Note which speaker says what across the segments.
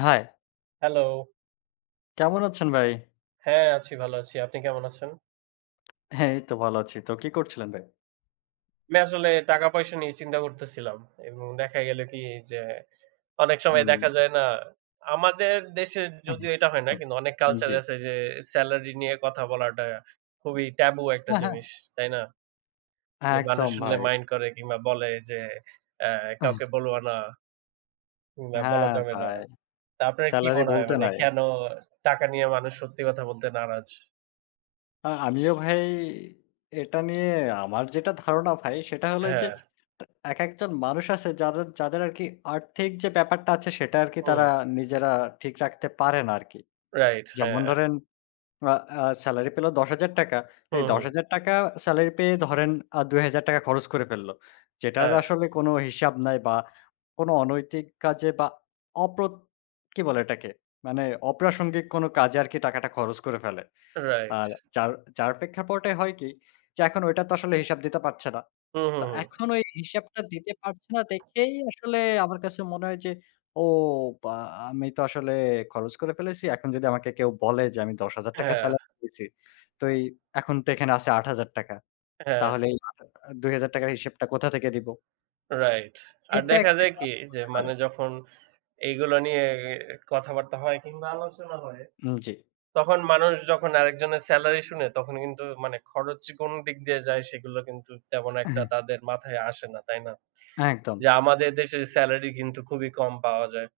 Speaker 1: High,
Speaker 2: hello.
Speaker 1: কেমন আছেন ভাই?
Speaker 2: হ্যাঁ, আছি ভালো আছি। আপনি কেমন আছেন?
Speaker 1: হ্যাঁ, এই তো ভালো আছি। তো কি করছিলেন ভাই?
Speaker 2: আমি আসলে টাকা-পয়সা নিয়ে চিন্তা করতেছিলাম এবং দেখা গেল কি যে, অনেক সময় দেখা
Speaker 1: হুম।
Speaker 2: যায় না আমাদের দেশে যদিও এটা হয় না কিন্তু অনেক কালচার
Speaker 1: জি।
Speaker 2: আছে যে সেলারি নিয়ে কথা বলাটা খুবই ট্যাবু একটা
Speaker 1: হ্যাঁ, হ্যাঁ।
Speaker 2: জিনিস, তাই না? যে মানুষ
Speaker 1: একদম
Speaker 2: শুনলে
Speaker 1: ভাই।
Speaker 2: মাইন্ড করে কিংবা বলে যে অ্যা কাউকে বলবা না কিংবা বলা
Speaker 1: হ্যাঁ,
Speaker 2: যাবে না।
Speaker 1: ভাই।
Speaker 2: তা আপনার কি
Speaker 1: সেলারি
Speaker 2: মনে হয়
Speaker 1: বলতে
Speaker 2: মানে
Speaker 1: নাই।
Speaker 2: কেন টাকা নিয়ে মানুষ সত্যি কথা বলতে নারাজ?
Speaker 1: আমিও ভাই এটা নিয়ে আমার যেটা ধারণা ভাই সেটা হলো এই যে
Speaker 2: হ্যাঁ,
Speaker 1: একেকজন মানুষ আছে যাদের যাদের আরকি আর্থিক যে ব্যাপারটা আছে সেটা আরকি
Speaker 2: হুম,
Speaker 1: তারা নিজেরা ঠিক রাখতে পারে না আরকি।
Speaker 2: রাইট,
Speaker 1: যেমন
Speaker 2: হ্যাঁ,
Speaker 1: ধরেন আ আ সেলারি পেল ৳১০,০০০। তো এই
Speaker 2: হুম, হুম,
Speaker 1: ৳১০,০০০ সেলারি পেয়ে ধরেন ৳২,০০০ খরচ করে ফেলল। যেটার
Speaker 2: হ্যাঁ।
Speaker 1: আসলে কোনো হিসাব নাই বা কোনো অনৈতিক কাজে বা অপ্র কি বলে এটাকে? মানে অপ্রাসঙ্গিক কোনো কাজে আরকি টাকাটা খরচ করে ফেলে।
Speaker 2: রাইট।
Speaker 1: আর যার যার প্রেক্ষাপটে হয় কি? যে এখন ওইটা তো আসলে হিসাব দিতে পারছে না।
Speaker 2: হুম,
Speaker 1: তো
Speaker 2: হুম, হুম।
Speaker 1: এখন ওই হিসাবটা দিতে পারছি না দেখেই আসলে আমার কাছে মনে হয় যে, "ও বা আমি তো আসলে খরচ করে ফেলেছি। এখন যদি আমাকে কেউ বলে যে আমি ৳১০,০০০
Speaker 2: হ্যাঁ,
Speaker 1: স্যালারি পেয়েছি। তো এই এখন তো এখানে আছে ৳৮,০০০,
Speaker 2: হ্যাঁ,
Speaker 1: তাহলে এই আ ৳২,০০০ র হিসেবটা কোথা থেকে দিব?"
Speaker 2: রাইট। আর
Speaker 1: এটা
Speaker 2: দেখা
Speaker 1: একটা
Speaker 2: যায় কি
Speaker 1: কারণ
Speaker 2: যে
Speaker 1: হতে পারে।
Speaker 2: মানে যখন এইগুলো নিয়ে এ কথাবার্তা হয় কিংবা আলোচনা হয়,
Speaker 1: উম জি।
Speaker 2: তখন মানুষ যখন আরেকজনের সেলারি শুনে তখন কিন্তু মানে খরচ কোন দিক দিয়ে যায় সেগুলো কিন্তু তেমন একটা তাদের মাথায় আসে না, তাই না?
Speaker 1: হ্যাঁ, একদম।
Speaker 2: যে আমাদের দেশের সেলারি কিন্তু খুবই কম পাওয়া যায়।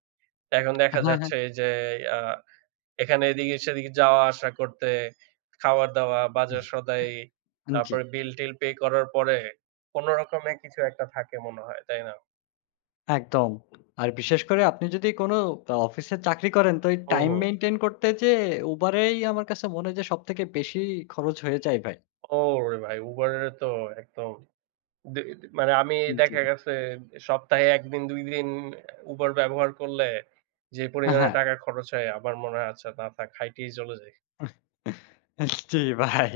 Speaker 2: এখন দেখা
Speaker 1: হ্যাঁ, হ্যাঁ।
Speaker 2: যাচ্ছে যে আ এখানে এদিকে সেদিকে যাওয়া আসা করতে, খাওয়া-দাওয়া, বাজার-সদাই,
Speaker 1: জি।
Speaker 2: তারপরে বিল-টিল পে করার পরে কোন রকমে কিছু একটা থাকে মনে হয়, তাই না?
Speaker 1: একদম। আর বিশেষ করে আপনি যদি কোনো অফিসে চাকরি করেন তো এই
Speaker 2: হুম,
Speaker 1: টাইম
Speaker 2: হুম।
Speaker 1: মেইনটেইন করতে যেয়ে Uber এই আমার কাছে মনে হয় যে সবথেকে বেশি খরচ হয়ে যায় ভাই।
Speaker 2: ওরে ভাই! Uber এর তো একদম দে দে মানে আমি
Speaker 1: আন জি।
Speaker 2: দেখা গেছে সপ্তাহে ১ দিন ২ দিন Uber ব্যবহার করলে যে পরিমাণে
Speaker 1: হ্যাঁ।
Speaker 2: টাকা খরচ হয় আমার মনে হয় আচ্ছা না থাক হাঁইটেই চলে যাই।
Speaker 1: জি ভাই।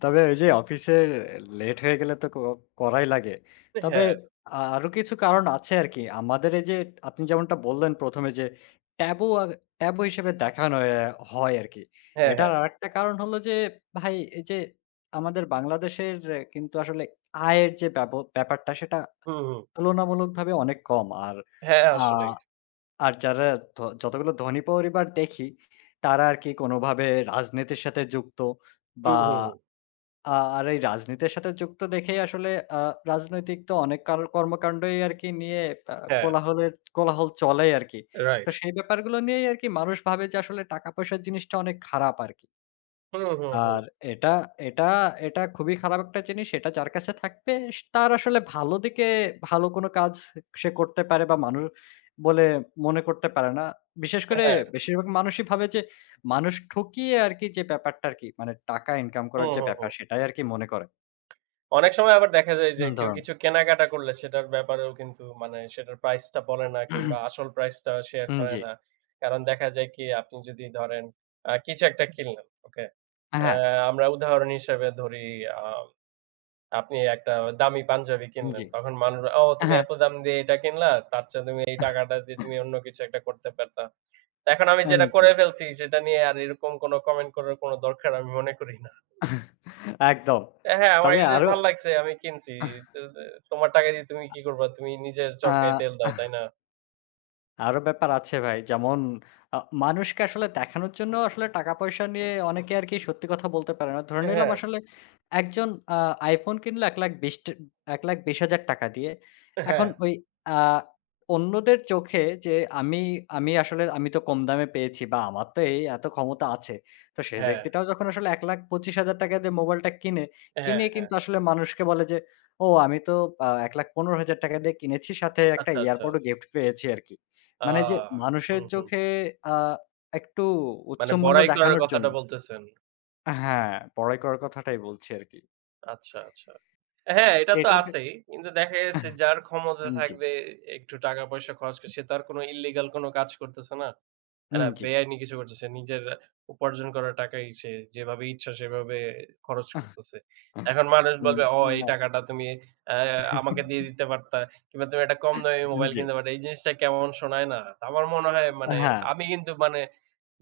Speaker 1: তবে ওই যে অফিসে লেট হয়ে গেলে তো করাই লাগে। তবে
Speaker 2: হ্যাঁ,
Speaker 1: আরো কিছু কারণ আছে আরকি। আমাদের এই যে আপনি যেমনটা বললেন ১ম এ যে ট্যাবু আ ট্যাবু হিসেবে দেখানো হয় আরকি।
Speaker 2: হ্যাঁ,
Speaker 1: এটার
Speaker 2: হ্যাঁ।
Speaker 1: আরেকটা কারণ হলো যে ভাই এই যে আমাদের বাংলাদেশের কিন্তু আসলে আয়ের যে ব্যাপারটা সেটা
Speaker 2: হুম, হুম।
Speaker 1: তুলনামূলকভাবে অনেক কম।
Speaker 2: হ্যাঁ,
Speaker 1: আ
Speaker 2: আসলেই।
Speaker 1: আর যারা যতগুলো ধনী পরিবার দেখি, তারা আরকি কোনোভাবে রাজনীতির সাথে যুক্ত
Speaker 2: হুম,
Speaker 1: বা
Speaker 2: হুম, হুম।
Speaker 1: আ আর এই রাজনীতির সাথে যুক্ত দেখেই আসলে আ রাজনৈতিক তো অনেক কর্মকাণ্ডই আরকি নিয়ে আ
Speaker 2: হ্যাঁ,
Speaker 1: কোলাহল চলেই আরকি। তো
Speaker 2: রাইট।
Speaker 1: সেই ব্যাপারগুলো নিয়েই আরকি মানুষ ভাবে যে আসলে টাকা-পয়সার জিনিসটা অনেক খারাপ আরকি।
Speaker 2: হুম, হুম, হুম।
Speaker 1: আর এটা এটা এটা খুবই খারাপ একটা জিনিস। এটা যার কাছে থাকবে তার আসলে ভালো দিকে ভালো কোনো কাজ সে করতে পারে বা মানুষ বলে মনে করতে পারে না। বিশেষ করে
Speaker 2: হ্যাঁ।
Speaker 1: বেশিরভাগ মানুষই ভাবে যে মানুষ ঠকিয়ে আরকি যে ব্যাপারটা আরকি মানে টাকা ইনকাম করার
Speaker 2: হুম,
Speaker 1: যে
Speaker 2: হুম,
Speaker 1: ব্যাপার
Speaker 2: হুম।
Speaker 1: সেটাই আরকি মনে করে।
Speaker 2: অনেক সময় আবার দেখা যায় যে
Speaker 1: হুম,
Speaker 2: কেউ
Speaker 1: ধরুন।
Speaker 2: কিছু কেনাকাটা করলে সেটার ব্যাপারেও কিন্তু মানে সেটার প্রাইসটা বলে না কিংবা আসল প্রাইসটা শেয়ার
Speaker 1: হুম,
Speaker 2: করে
Speaker 1: জি।
Speaker 2: না। কারণ দেখা যায় কি আপনি যদি ধরেন কিছু একটা কিনলেন, ওকে? আ
Speaker 1: হ্যাঁ,
Speaker 2: আমরা উদাহরণ হিসেবে ধরি আ আপনি একটা দামি পাঞ্জাবি কিনলেন।
Speaker 1: জি।
Speaker 2: তখন মানুষ, "ও তুমি
Speaker 1: হ্যাঁ,
Speaker 2: এত দাম দিয়ে এটা কিনলা, তার চেয়ে তুমি এই টাকাটা দিয়ে তুমি অন্য কিছু একটা করতে পারতা।" এখন আমি
Speaker 1: আন
Speaker 2: যেটা
Speaker 1: জি।
Speaker 2: করে ফেলছি সেটা নিয়ে আর এরকম কোন কমেন্ট করার কোন দরকার আমি মনে করি না।
Speaker 1: একদম।
Speaker 2: হ্যাঁ, আমার
Speaker 1: তবে
Speaker 2: একটা জিনিস
Speaker 1: আরো
Speaker 2: ভাল লাগছে। আমি কিনছি। তো তো তোমার টাকা দিয়ে তুমি কি করবা? তুমি নিজের চরকায় তেল
Speaker 1: আ
Speaker 2: দাও, তাই না?
Speaker 1: আরো ব্যাপার আছে ভাই। যেমন আ মানুষকে আসলে দেখানোর জন্য আসলে টাকা-পয়সা নিয়ে অনেকে আরকি সত্যি কথা বলতে পারে না। ধরে নিলাম
Speaker 2: হ্যাঁ,
Speaker 1: আসলে একজন আ iPhone কিনলো ৳১,২০,০০০ ৳১,২০,০০০ দিয়ে।
Speaker 2: হ্যাঁ,
Speaker 1: এখন ওই আ অন্যদের চোখে যে আমি আমি আসলে আমি তো কম দামে পেয়েছি বা আমার তো এই এত ক্ষমতা আছে। তো সেই
Speaker 2: হ্যাঁ,
Speaker 1: ব্যক্তিটাও যখন আসলে ৳১,২৫,০০০ দিয়ে মোবাইলটা কিনে,
Speaker 2: হ্যাঁ,
Speaker 1: কিনে
Speaker 2: হ্যাঁ।
Speaker 1: কিন্তু আসলে মানুষকে বলে যে, "ও আমি তো ৳১,১৫,০০০ দিয়ে কিনেছি সাথে একটা
Speaker 2: আচ্ছা, আচ্ছা।
Speaker 1: এয়ারপড ও গিফট পেয়েছি আরকি।"
Speaker 2: আ
Speaker 1: মানে যে মানুষের
Speaker 2: হুম, হুম।
Speaker 1: চোখে আ একটু উচ্চ
Speaker 2: মানে
Speaker 1: মূল্য
Speaker 2: বড়াই করার
Speaker 1: দেখানোর
Speaker 2: কথাটা
Speaker 1: জন্য।
Speaker 2: বলতেছেন।
Speaker 1: হ্যাঁ, বড়াই করার কথাটাই বলছি আরকি।
Speaker 2: আচ্ছা, আচ্ছা। হ্যাঁ,
Speaker 1: তো
Speaker 2: এটা তো
Speaker 1: এটাকে
Speaker 2: আছেই। কিন্তু দেখা গেছে যার ক্ষমতা
Speaker 1: জি,
Speaker 2: থাকবে একটু টাকা-পয়সা খরচ করে সে তো আর কোনো ইল্লিগাল কোনো কাজ করতেছে না। না,
Speaker 1: উম জি।
Speaker 2: বেআইনি কিছু করতেছে। নিজের উপার্জন করা টাকাই সে যেভাবে ইচ্ছা সেভাবে খরচ করতেছে। এখন মানুষ
Speaker 1: উম
Speaker 2: বলবে, "ও এই
Speaker 1: না।
Speaker 2: টাকাটা তুমি অ্যা আমাকে দিয়ে দিতে পারতা কিংবা তুমি একটা কম দামি মোবাইল
Speaker 1: জি,
Speaker 2: কিনতে পারতা।" এই জিনিসটা কেমন শোনায় না? তো আমার মনে হয় মানে
Speaker 1: হ্যাঁ,
Speaker 2: আমি কিন্তু মানে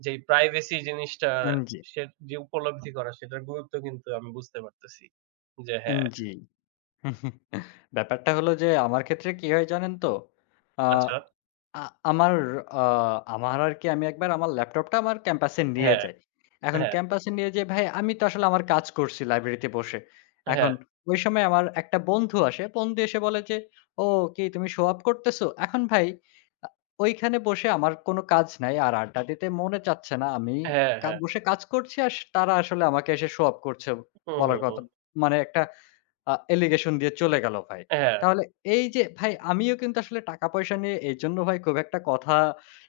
Speaker 2: যেই প্রাইভেসি জিনিসটা
Speaker 1: উম জি,
Speaker 2: সে যে উপলব্ধি করা সেটার গুরুত্ব কিন্তু আমি বুঝতে পারতেছি। যে
Speaker 1: উম
Speaker 2: হ্যাঁ,
Speaker 1: জি। ব্যাপারটা হলো যে আমার ক্ষেত্রে কি হয় জানেন তো? আ
Speaker 2: আচ্ছা,
Speaker 1: আ আমার আ আমার আরকি আমি একবার আমার ল্যাপটপটা আমার ক্যাম্পাসে নিয়ে
Speaker 2: হ্যাঁ,
Speaker 1: যাই। এখন
Speaker 2: হ্যাঁ,
Speaker 1: ক্যাম্পাসে নিয়ে যেয়ে ভাই আমি তো আসলে আমার কাজ করছি লাইব্রেরিতে বসে।
Speaker 2: হ্যাঁ,
Speaker 1: এখন ওই সময় আমার একটা বন্ধু আসে। বন্ধু এসে বলে যে, "ও কি তুমি শো অফ করতেছো?" এখন ভাই আ ওইখানে বসে আমার কোনো কাজ নাই। আর আড্ডা দিতে মনে চাচ্ছে না। আমি
Speaker 2: হ্যাঁ, হ্যাঁ।
Speaker 1: বসে কাজ করছি আর তারা আসলে আমাকে এসে শো অফ করছে
Speaker 2: হুম,
Speaker 1: বলার
Speaker 2: হুম,
Speaker 1: কথা।
Speaker 2: হুম।
Speaker 1: মানে একটা অ্যালিগেশন দিয়ে চলে গেল ভাই।
Speaker 2: হ্যাঁ,
Speaker 1: তাহলে এই যে ভাই আমিও কিন্তু আসলে টাকা পয়সা নিয়ে এইজন্য ভাই খুব একটা কথা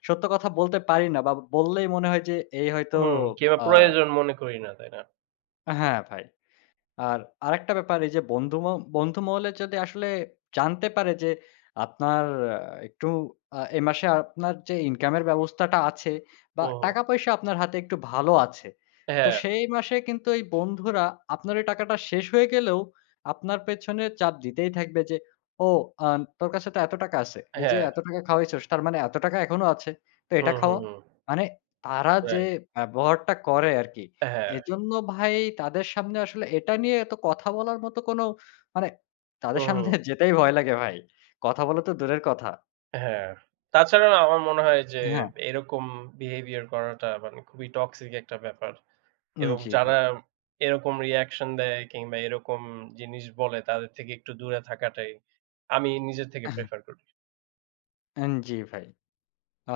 Speaker 1: সত্য কথা বলতে পারি না বা বললেই মনে হয় যে এই হয়তো
Speaker 2: হুম, কিংবা
Speaker 1: আ
Speaker 2: প্রয়োজন মনে করি না, তাই না?
Speaker 1: হ্যাঁ ভাই। আর আরেকটা ব্যাপার এই যে বন্ধু মহলে যদি আসলে জানতে পারে যে আপনার আ একটু এ মাসে আপনার যে ইনকামের ব্যবস্থাটা আছে বা
Speaker 2: হুম, হুম।
Speaker 1: টাকা-পয়সা আপনার হাতে একটু ভালো আছে। তো
Speaker 2: হ্যাঁ।
Speaker 1: সেই মাসে কিন্তু এই বন্ধুরা আপনার ওই টাকাটা শেষ হয়ে গেলেও আপনার পেছনে চাপ দিতেই থাকবে যে, "ও আ তোর কাছে তো এত টাকা আছে। এই যে
Speaker 2: হ্যাঁ,
Speaker 1: এত টাকা খাওয়াইছস, তার মানে এত টাকা এখনো আছে। তো
Speaker 2: হুম,
Speaker 1: এটা
Speaker 2: হুম,
Speaker 1: খাওয়া।"
Speaker 2: হুম।
Speaker 1: মানে তারা যে
Speaker 2: রাইট।
Speaker 1: ব্যবহারটা করে আরকি
Speaker 2: হ্যাঁ,
Speaker 1: এজন্য ভাই তাদের সামনে আসলে এটা নিয়ে এত কথা বলার মতো কোনো মানে তাদের
Speaker 2: হুম,
Speaker 1: সামনে
Speaker 2: হুম।
Speaker 1: যেতেই ভয় লাগে ভাই। কথা বলা তো দূরের কথা।
Speaker 2: হ্যাঁ। তাছাড়াও আমার মনে হয় যে
Speaker 1: হ্যাঁ।
Speaker 2: এরকম বিহেভিয়ার করাটা মানে খুবই টক্সিক একটা ব্যাপার।
Speaker 1: উম
Speaker 2: এবং
Speaker 1: জি ভাই।
Speaker 2: যারা এরকম রিঅ্যাকশন দেয় কিংবা এরকম জিনিস বলে তাদের থেকে একটু দূরে থাকাটাই আমি নিজের থেকে প্রেফার করি।
Speaker 1: উম জি ভাই।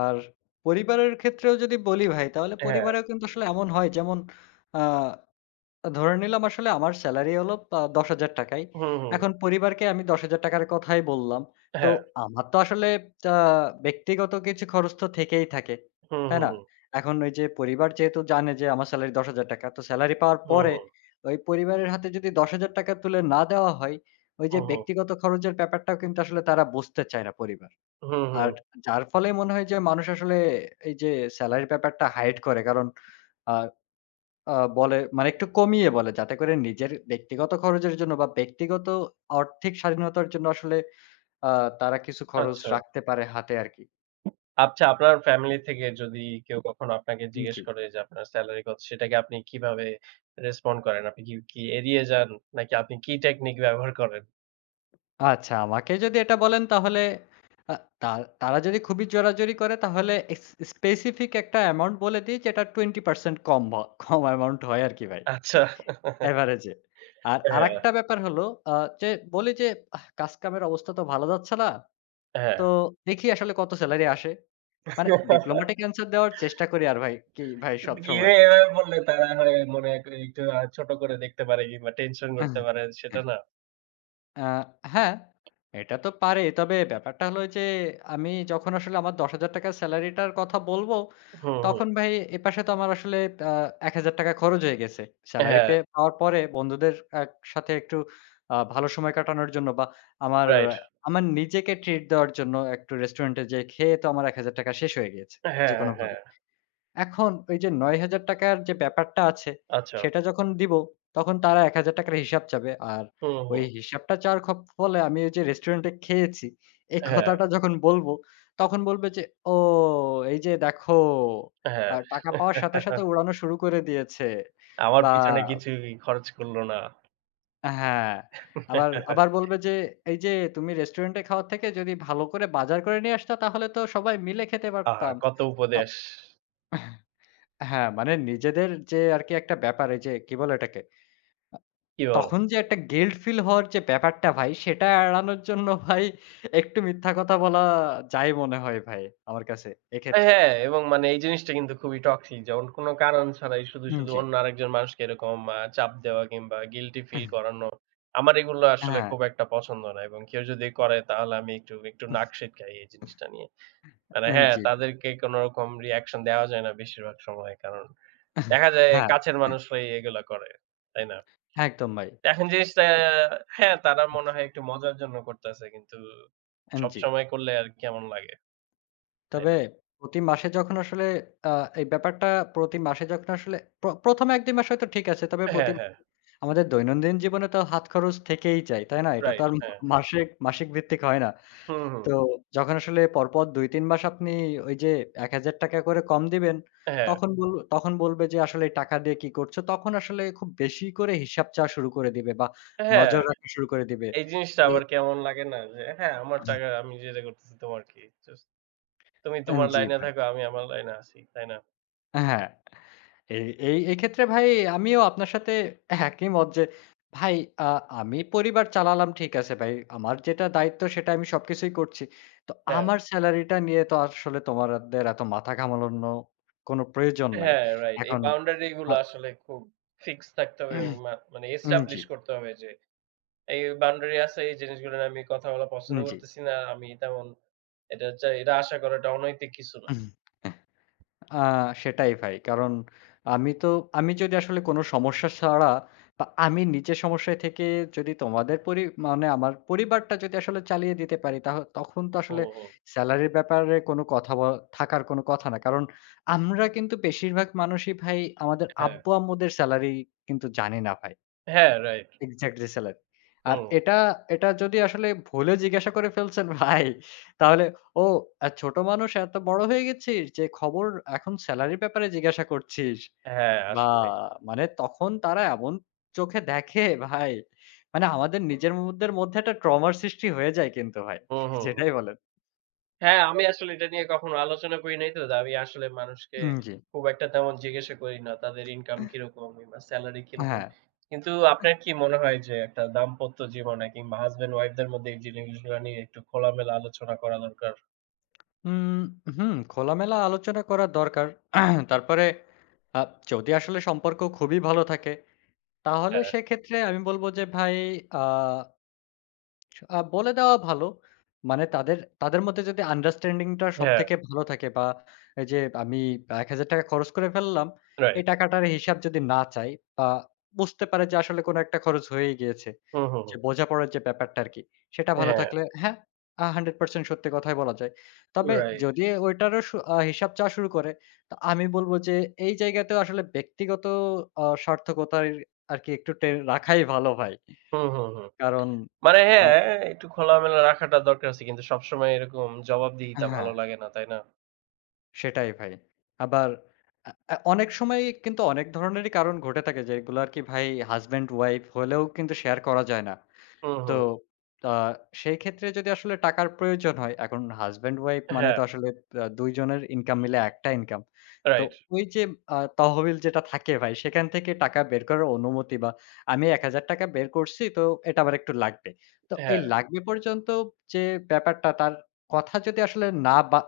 Speaker 1: আর পরিবারের ক্ষেত্রেও যদি বলি ভাই তাহলে
Speaker 2: হ্যাঁ,
Speaker 1: পরিবারেও কিন্তু আসলে এমন হয় যেমন আ ধরে নিলাম আসলে আমার সেলারি হলো ৳১০,০০০।
Speaker 2: হুম, হুম,
Speaker 1: এখন
Speaker 2: হুম।
Speaker 1: পরিবারকে আমি ৳১০,০০০ র কথাই বললাম। তো
Speaker 2: হ্যাঁ,
Speaker 1: আমার তো আসলে আ ব্যক্তিগত কিছু খরচ তো থেকেই থাকে।
Speaker 2: হুম,
Speaker 1: তাই না?
Speaker 2: হুম,
Speaker 1: এখন ওই যে পরিবার যেহেতু জানে যে আমার সেলারি ৳১০,০০০ তো সেলারি
Speaker 2: হুম,
Speaker 1: পাওয়ার
Speaker 2: হুম,
Speaker 1: পরে
Speaker 2: হুম,
Speaker 1: ওই পরিবারের হাতে যদি ৳১০,০০০ তুলে না দেওয়া হয়, ওই যে
Speaker 2: হুম, হুম,
Speaker 1: ব্যক্তিগত খরচের ব্যাপারটাও কিন্তু আসলে তারা বুঝতে চায় না পরিবার।
Speaker 2: হুম, হুম।
Speaker 1: আর যার ফলে মনে হয় যে মানুষ আসলে এই যে সেলারির ব্যাপারটা হাইড করে। কারণ আ আ বলে মানে একটু কমিয়ে বলে যাতে করে নিজের ব্যক্তিগত খরচের জন্য বা ব্যক্তিগত আর্থিক স্বাধীনতার জন্য আসলে আ তারা কিছু খরচ
Speaker 2: আচ্ছা।
Speaker 1: রাখতে পারে হাতে আরকি।
Speaker 2: আচ্ছা, আপনার ফ্যামিলি থেকে যদি কেউ কখনো আপনাকে জিজ্ঞেস
Speaker 1: জি।
Speaker 2: করে যে আপনার সেলারি কত, সেটাকে আপনি কিভাবে রেসপন্ড করেন? আপনি কি কি এড়িয়ে যান? নাকি আপনি কি টেকনিক ব্যবহার করেন?
Speaker 1: আচ্ছা, আমাকে যদি এটা বলেন তাহলে আ তা তারা যদি খুবই জোরাজুরি করে তাহলে স্পেসিফিক একটা অ্যামাউন্ট বলে দিই যেটা 20% কম অ্যামাউন্ট হয় আরকি ভাই।
Speaker 2: আচ্ছা।
Speaker 1: এভারেজে। আর
Speaker 2: হ্যাঁ,
Speaker 1: আরেকটা ব্যাপার হলো আ যে বলি যে আহ কাজ কামের অবস্থা তো ভালো যাচ্ছে না।
Speaker 2: হ্যাঁ।
Speaker 1: তো দেখি আসলে কত সেলারি আসে। মানে ডিপ্লোম্যাটিক অ্যান্সার দেওয়ার চেষ্টা করি আর ভাই। কি ভাই
Speaker 2: কিন্তু
Speaker 1: সবসময়।
Speaker 2: কিভাবে এভাবে বললে তারা হয় মনে হয় একটু ছোট করে দেখতে পারে কিংবা টেনশন
Speaker 1: আ
Speaker 2: করতে পারে সেটা না?
Speaker 1: হ্যাঁ, এটা তো পারে। তবে ব্যাপারটা হলো যে আমি যখন আসলে আমার ৳১০,০০০ সেলারিটার কথা বলব,
Speaker 2: হুম, হুম।
Speaker 1: তখন ভাই এপাশে তো আমার আসলে আ ৳১,০০০ খরচ হয়ে গেছে। সেলারি
Speaker 2: হ্যাঁ,
Speaker 1: পাওয়ার পরে বন্ধুদের এক সাথে একটু ভালো সময় কাটানোর জন্য বা আমার
Speaker 2: রাইট।
Speaker 1: আমার নিজেকে ট্রিট দেওয়ার জন্য একটু রেস্টুরেন্টে যেয়ে খেয়ে তো আমার ৳১,০০০ শেষ হয়ে গিয়েছে।
Speaker 2: হ্যাঁ,
Speaker 1: যেকোনোভাবে।
Speaker 2: হ্যাঁ।
Speaker 1: এখন ওই যে ৳৯,০০০ র যে ব্যাপারটা আছে,
Speaker 2: আচ্ছা।
Speaker 1: সেটা যখন দিব, তখন তারা ৳১,০০০ র হিসাব চাবে। আর
Speaker 2: হুম,
Speaker 1: ওই
Speaker 2: হুম।
Speaker 1: হিসাবটা চাওয়ার ফলে আমি ওই যে রেস্টুরেন্টে খেয়েছি, এই
Speaker 2: হ্যাঁ,
Speaker 1: কথাটা যখন বলব, তখন বলবে যে, "ও! এই যে দেখো,
Speaker 2: হ্যাঁ।
Speaker 1: টাকা পাওয়ার সাথে, সাথে উড়ানো শুরু করে দিয়েছে।"
Speaker 2: আমার
Speaker 1: বা
Speaker 2: পিছনে কিছুই খরচ করল না।
Speaker 1: হ্যাঁ, আবার আবার বলবে যে, "এই যে তুমি রেস্টুরেন্টে খাওয়ার থেকে যদি ভালো করে বাজার করে নিয়ে আসতা, তাহলে তো সবাই মিলে খেতে
Speaker 2: আহা!
Speaker 1: পারতাম।"
Speaker 2: কত
Speaker 1: ত
Speaker 2: উপদেশ।
Speaker 1: হ্যাঁ, মানে নিজেদের যে আরকি একটা ব্যাপার এই যে কি বলে এটাকে?
Speaker 2: কি বল?
Speaker 1: তখন যে একটা গিল্ট ফিল হওয়ার যে ব্যাপারটা ভাই সেটা এড়ানোর জন্য ভাই একটু মিথ্যা কথা বলা যায় মনে হয় ভাই আমার কাছে এক্ষেত্রে।
Speaker 2: হ্যাঁ, এবং মানে এই জিনিসটা কিন্তু খুবই টক্সিক। যেমন কোন কারণ ছাড়াই শুধু,
Speaker 1: উম
Speaker 2: শুধু
Speaker 1: জি।
Speaker 2: অন্য আরেকজন মানুষকে এরকম চাপ দেওয়া কিংবা গিল্টি ফিল করানো। আমার এগুলো আসলে
Speaker 1: হ্যাঁ,
Speaker 2: খুব একটা পছন্দ না এবং কেউ যদি করে তাহলে আমি একটু, একটু নাক সিটকাই এই জিনিসটা নিয়ে। মানে
Speaker 1: উম
Speaker 2: হ্যাঁ,
Speaker 1: জি ভাই।
Speaker 2: তাদেরকে কোনরকম রিঅ্যাকশন দেওয়া যায় না বেশিরভাগ সময়। কারণ দেখা যায়
Speaker 1: হ্যাঁ,
Speaker 2: কাছের মানুষরাই এগুলা করে। তাই না?
Speaker 1: একদম ভাই।
Speaker 2: এখন জিনিসটা হ্যাঁ, তারা মনে হয় একটু মজার জন্য করতেছে। কিন্তু
Speaker 1: উম জি।
Speaker 2: সবসময় করলে আর কেমন লাগে। তাই
Speaker 1: তবে
Speaker 2: না?
Speaker 1: প্রতি মাসে যখন আসলে আ এই ব্যাপারটা প্রতি মাসে যখন আসলে ১ম ১-২ মাস হয়তো ঠিক আছে। তবে প্রতি
Speaker 2: হ্যাঁ, হ্যাঁ।
Speaker 1: আমাদের দৈনন্দিন জীবনে তো হাত খরচ থেকেই যায়, তাই না? এটা তো
Speaker 2: রাইট,
Speaker 1: আর
Speaker 2: হ্যাঁ।
Speaker 1: মাসিক মাসিক ভিত্তিক হয় না।
Speaker 2: হুম, হুম।
Speaker 1: তো যখন আসলে পরপর ২-৩ মাস আপনি ওই যে ৳১,০০০ করে কম দিবেন,
Speaker 2: হ্যাঁ,
Speaker 1: তখন বলবে যে আসলে এই টাকা দিয়ে কি করছো? তখন আসলে খুব বেশি করে হিসাব চাওয়া শুরু করে দিবে বা
Speaker 2: হ্যাঁ।
Speaker 1: নজর রাখা শুরু করে দিবে।
Speaker 2: এই জিনিসটা
Speaker 1: যে
Speaker 2: আবার কেমন লাগে না? যে হ্যাঁ, আমার টাকা আমি যেটা করতেছি তোমার কি? জাস্ট তুমি তোমার
Speaker 1: জি
Speaker 2: লাইনে
Speaker 1: ভাই।
Speaker 2: থাকো, আমি আমার লাইনে আছি। তাই না?
Speaker 1: হ্যাঁ। এই এই এই ক্ষেত্রে ভাই আমিও আপনার সাথে একই মত যে ভাই আ আমি পরিবার চালালাম ঠিক আছে ভাই। আমার যেটা দায়িত্ব সেটা আমি সবকিছুই করছি। তো
Speaker 2: হ্যাঁ,
Speaker 1: আমার সেলারিটা নিয়ে তো আসলে তোমাদের এত মাথা ঘামানো কোনো প্রয়োজন নাই।
Speaker 2: হ্যাঁ, রাইট। এই
Speaker 1: এখন
Speaker 2: বাউন্ডারি গুলো
Speaker 1: আ
Speaker 2: আসলে খুব ফিক্স থাকতে হবে এবং মানে
Speaker 1: উম জি,
Speaker 2: এস্টাবলিশ করতে হবে যে এই বাউন্ডারি আছে, এই জিনিসগুলো নিয়ে আমি কথা বলা পছন্দ
Speaker 1: উম জি।
Speaker 2: করতেছি না। আমি তেমন এটা চাই এটা আশা করাটা অনৈতিক কিছু না।
Speaker 1: উম। আ সেটাই ভাই। কারণ আমি তো আমি যদি আসলে কোন সমস্যা ছাড়া বা আমি নিজে সমস্যায় থেকে যদি তোমাদের মানে আমার পরিবারটা যদি আসলে চালিয়ে দিতে পারি তখন তো আসলে
Speaker 2: হুম, হুম।
Speaker 1: সেলারির ব্যাপারে কোন কথা ব থাকার কোন কথা না। কারণ আমরা কিন্তু বেশিরভাগ মানুষই ভাই আমাদের
Speaker 2: হ্যাঁ,
Speaker 1: আব্বু-আম্মুদের সেলারি কিন্তু জানি না ভাই।
Speaker 2: হ্যাঁ, রাইট।
Speaker 1: Exactly salad. আর
Speaker 2: হুম।
Speaker 1: এটা, এটা যদি আসলে ভুলে জিজ্ঞাসা করে ফেলছেন ভাই, তাহলে "ও ছোট মানুষ এত বড় হয়ে গেছিস যে খবর এখন সেলারির ব্যাপারে জিজ্ঞাসা করছিস?"
Speaker 2: হ্যাঁ,
Speaker 1: বা
Speaker 2: আসলেই।
Speaker 1: মানে তখন তারা এমন চোখে দেখে ভাই, মানে আমাদের নিজেদের মধ্যে একটা ট্রমার সৃষ্টি হয়ে যায় কিন্তু ভাই।
Speaker 2: হুম, হুম, হুম।
Speaker 1: যেটাই বলেন।
Speaker 2: হ্যাঁ, আমি আসলে এটা নিয়ে কখনো আলোচনা করি নাই তো। আমি আসলে মানুষকে
Speaker 1: উম জি।
Speaker 2: খুব একটা তেমন জিজ্ঞাসা করি না। তাদের ইনকাম কিরকম কিংবা সেলারি কিরকম।
Speaker 1: হ্যাঁ।
Speaker 2: কিন্তু আপনার কি মনে হয় যে একটা দাম্পত্য জীবনে কিংবা হাসব্যান্ড ওয়াইফ দের মধ্যে এই জিনিসগুলা নিয়ে একটু খোলামেলা আলোচনা করা দরকার?
Speaker 1: উম হুম, খোলামেলা আলোচনা করা দরকার। তারপরে আ যদি আসলে সম্পর্ক খুবই ভালো থাকে তাহলে
Speaker 2: হ্যাঁ,
Speaker 1: সেক্ষেত্রে আমি বলব যে ভাই আ আ বলে দেওয়া ভালো। মানে তাদের, তাদের মধ্যে যদি আন্ডারস্ট্যান্ডিং টা
Speaker 2: হ্যাঁ,
Speaker 1: সবথেকে ভালো থাকে বা এই যে আমি ৳১,০০০ খরচ করে ফেললাম। এই
Speaker 2: রাইট।
Speaker 1: টাকাটার হিসাব যদি না চাই বা বুঝতে পারে যে আসলে কোনো একটা খরচ হয়েই গিয়েছে।
Speaker 2: হুম, হুম,
Speaker 1: যে
Speaker 2: হুম।
Speaker 1: বোঝাপড়ার যে ব্যাপারটা আরকি, সেটা ভালো
Speaker 2: হ্যাঁ,
Speaker 1: থাকলে হ্যাঁ, 100% সত্যি কথাই বলা যায়। তবে
Speaker 2: রাইট।
Speaker 1: যদি ওইটারও সু আ হিসাব চাওয়া শুরু করে, তো আমি বলব যে এই জায়গাতেও আসলে ব্যক্তিগত স্বার্থকতার আরকি একটু রাখাই ভালো ভাই।
Speaker 2: হুম, হুম, হুম।
Speaker 1: কারণ
Speaker 2: মানে
Speaker 1: আ
Speaker 2: হ্যাঁ, একটু খোলামেলা রাখাটা দরকার আছে। কিন্তু সবসময় এরকম জবাবদিহিতা ভালো
Speaker 1: হ্যাঁ।
Speaker 2: লাগে না, তাই না?
Speaker 1: সেটাই ভাই। আবার আ আ অনেক সময় কিন্তু অনেক ধরনেরই কারণ ঘটে থাকে যেগুলো আরকি ভাই হাসব্যান্ড ওয়াইফ হলেও কিন্তু শেয়ার করা যায় না।
Speaker 2: হুম,
Speaker 1: তো
Speaker 2: হুম।
Speaker 1: আ সেই ক্ষেত্রে যদি আসলে টাকার প্রয়োজন হয়, এখন হাসব্যান্ড ওয়াইফ মানে
Speaker 2: হ্যাঁ,
Speaker 1: তো আসলে ২ জনের ইনকাম মিলে একটা ইনকাম। তো
Speaker 2: রাইট।
Speaker 1: ওই যে তহবিল যেটা থাকে ভাই সেখান থেকে টাকা বের করার অনুমতি বা আমি ৳১,০০০ বের করছি তো এটা আমার একটু লাগবে। তো এই
Speaker 2: হ্যাঁ।
Speaker 1: লাগবে পর্যন্ত যে ব্যাপারটা তার কথা যদি আসলে না বা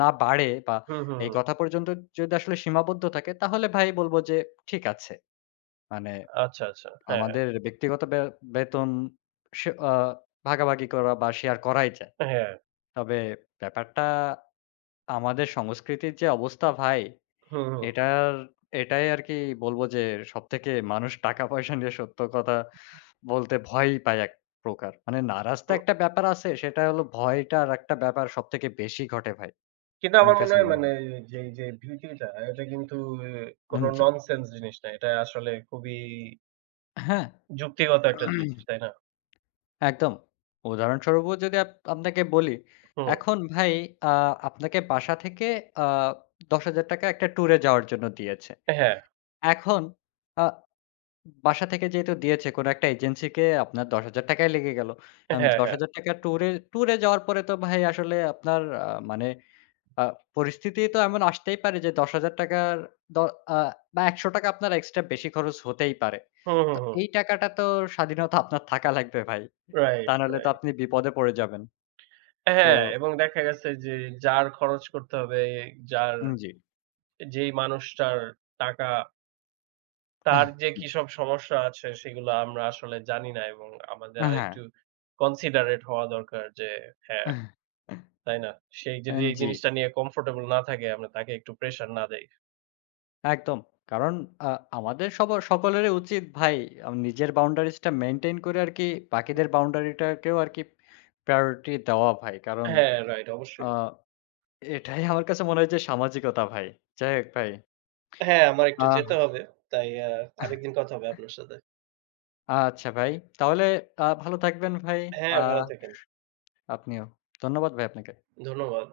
Speaker 1: না বাড়ে বা
Speaker 2: হুম, হুম,
Speaker 1: এই
Speaker 2: হুম।
Speaker 1: কথা পর্যন্ত যদি আসলে সীমাবদ্ধ থাকে তাহলে ভাই বলব যে ঠিক আছে। মানে
Speaker 2: আচ্ছা, আচ্ছা। হ্যাঁ,
Speaker 1: আমাদের ব্যক্তিগত বেতন সে আ ভাগাভাগি করা বা শেয়ার করাই যায়।
Speaker 2: হ্যাঁ।
Speaker 1: তবে ব্যাপারটা আমাদের সংস্কৃতির যে অবস্থা ভাই,
Speaker 2: হুম, হুম।
Speaker 1: এটার এটাই আরকি বলবো যে সবথেকে মানুষ টাকা-পয়সা নিয়ে সত্য কথা বলতে ভয়ই পায় প্রকার। মানে নারাজ তো
Speaker 2: উম,
Speaker 1: একটা ব্যাপার আছে, সেটা হলো ভয়টার একটা ব্যাপার সবথেকে বেশি ঘটে ভাই।
Speaker 2: কিন্তু আমার
Speaker 1: আমার
Speaker 2: মনে
Speaker 1: কাছে
Speaker 2: হয়
Speaker 1: মনে
Speaker 2: মানে
Speaker 1: হয়।
Speaker 2: যে, যে বিউটিটা এটা কিন্তু আহ,
Speaker 1: উম
Speaker 2: কোনো
Speaker 1: জি।
Speaker 2: ননসেন্স জিনিস না। এটা আসলে খুবই
Speaker 1: হ্যাঁ।
Speaker 2: যুক্তিগত একটা জিনিস, তাই না?
Speaker 1: একদম। উদাহরণস্বরূপও যদি আপনাকে বলি,
Speaker 2: হুম।
Speaker 1: এখন ভাই আ আপনাকে বাসা থেকে আ ৳১০,০০০ একটা ট্যুরে যাওয়ার জন্য দিয়েছে।
Speaker 2: হ্যাঁ,
Speaker 1: এখন আ বাসা থেকে যেহেতু দিয়েছে কোনো একটা এজেন্সিকে আপনার ৳১০,০০০ য় লেগে গেল। এখন
Speaker 2: হ্যাঁ, হ্যাঁ।
Speaker 1: ৳১০,০০০ ট্যুরে যাওয়ার পরে তো ভাই আসলে আপনার মানে আ পরিস্থিতি তো এমন আসতেই পারে যে ৳১০,০০০ র দ আ বা ৳১০০ আপনার এক্সট্রা বেশি খরচ হতেই পারে।
Speaker 2: হুম,
Speaker 1: তো
Speaker 2: হুম, হুম।
Speaker 1: এই টাকাটা তো স্বাধীনতা আপনার থাকা লাগবে ভাই। তা
Speaker 2: রাইট,
Speaker 1: নাহলে তো
Speaker 2: রাইট।
Speaker 1: আপনি বিপদে পড়ে যাবেন। তো
Speaker 2: হ্যাঁ, এবং দেখা গেছে যে যার খরচ করতে হবে, যার
Speaker 1: উম জি।
Speaker 2: যেই মানুষটার টাকা, তার যে কি সব সমস্যা আছে সেগুলো আমরা আসলে জানি না এবং আমাদের
Speaker 1: হ্যাঁ।
Speaker 2: আরেকটু কনসিডারেট হওয়া দরকার যে হ্যাঁ, তাই না? সেই যদি
Speaker 1: এন
Speaker 2: এই
Speaker 1: জি,
Speaker 2: জিনিসটা নিয়ে কমফোর্টেবল না থাকে আমরা তাকে একটু প্রেশার না দেই।
Speaker 1: একদম। কারণ আ আমাদের সব সকলেরই উচিত ভাই নিজের বাউন্ডারিজ টা মেইনটেইন করে আরকি বাকিদের বাউন্ডারিটাকেও আরকি প্রায়োরিটি দেওয়া ভাই। কারণ
Speaker 2: হ্যাঁ, রাইট
Speaker 1: আ
Speaker 2: অবশ্যই।
Speaker 1: এটাই আমার কাছে মনে হয় যে সামাজিকতা ভাই। যাই হোক ভাই।
Speaker 2: হ্যাঁ, আমার একটু
Speaker 1: আহ
Speaker 2: যেতে হবে। তাই আরেকদিন কথা হবে আপনার সাথে।
Speaker 1: আচ্ছা ভাই। তাহলে ভালো থাকবেন ভাই। আ
Speaker 2: হ্যাঁ, ভালো থাকেন।
Speaker 1: আপনিও। ধন্যবাদ ভাই আপনাকে।
Speaker 2: ধন্যবাদ।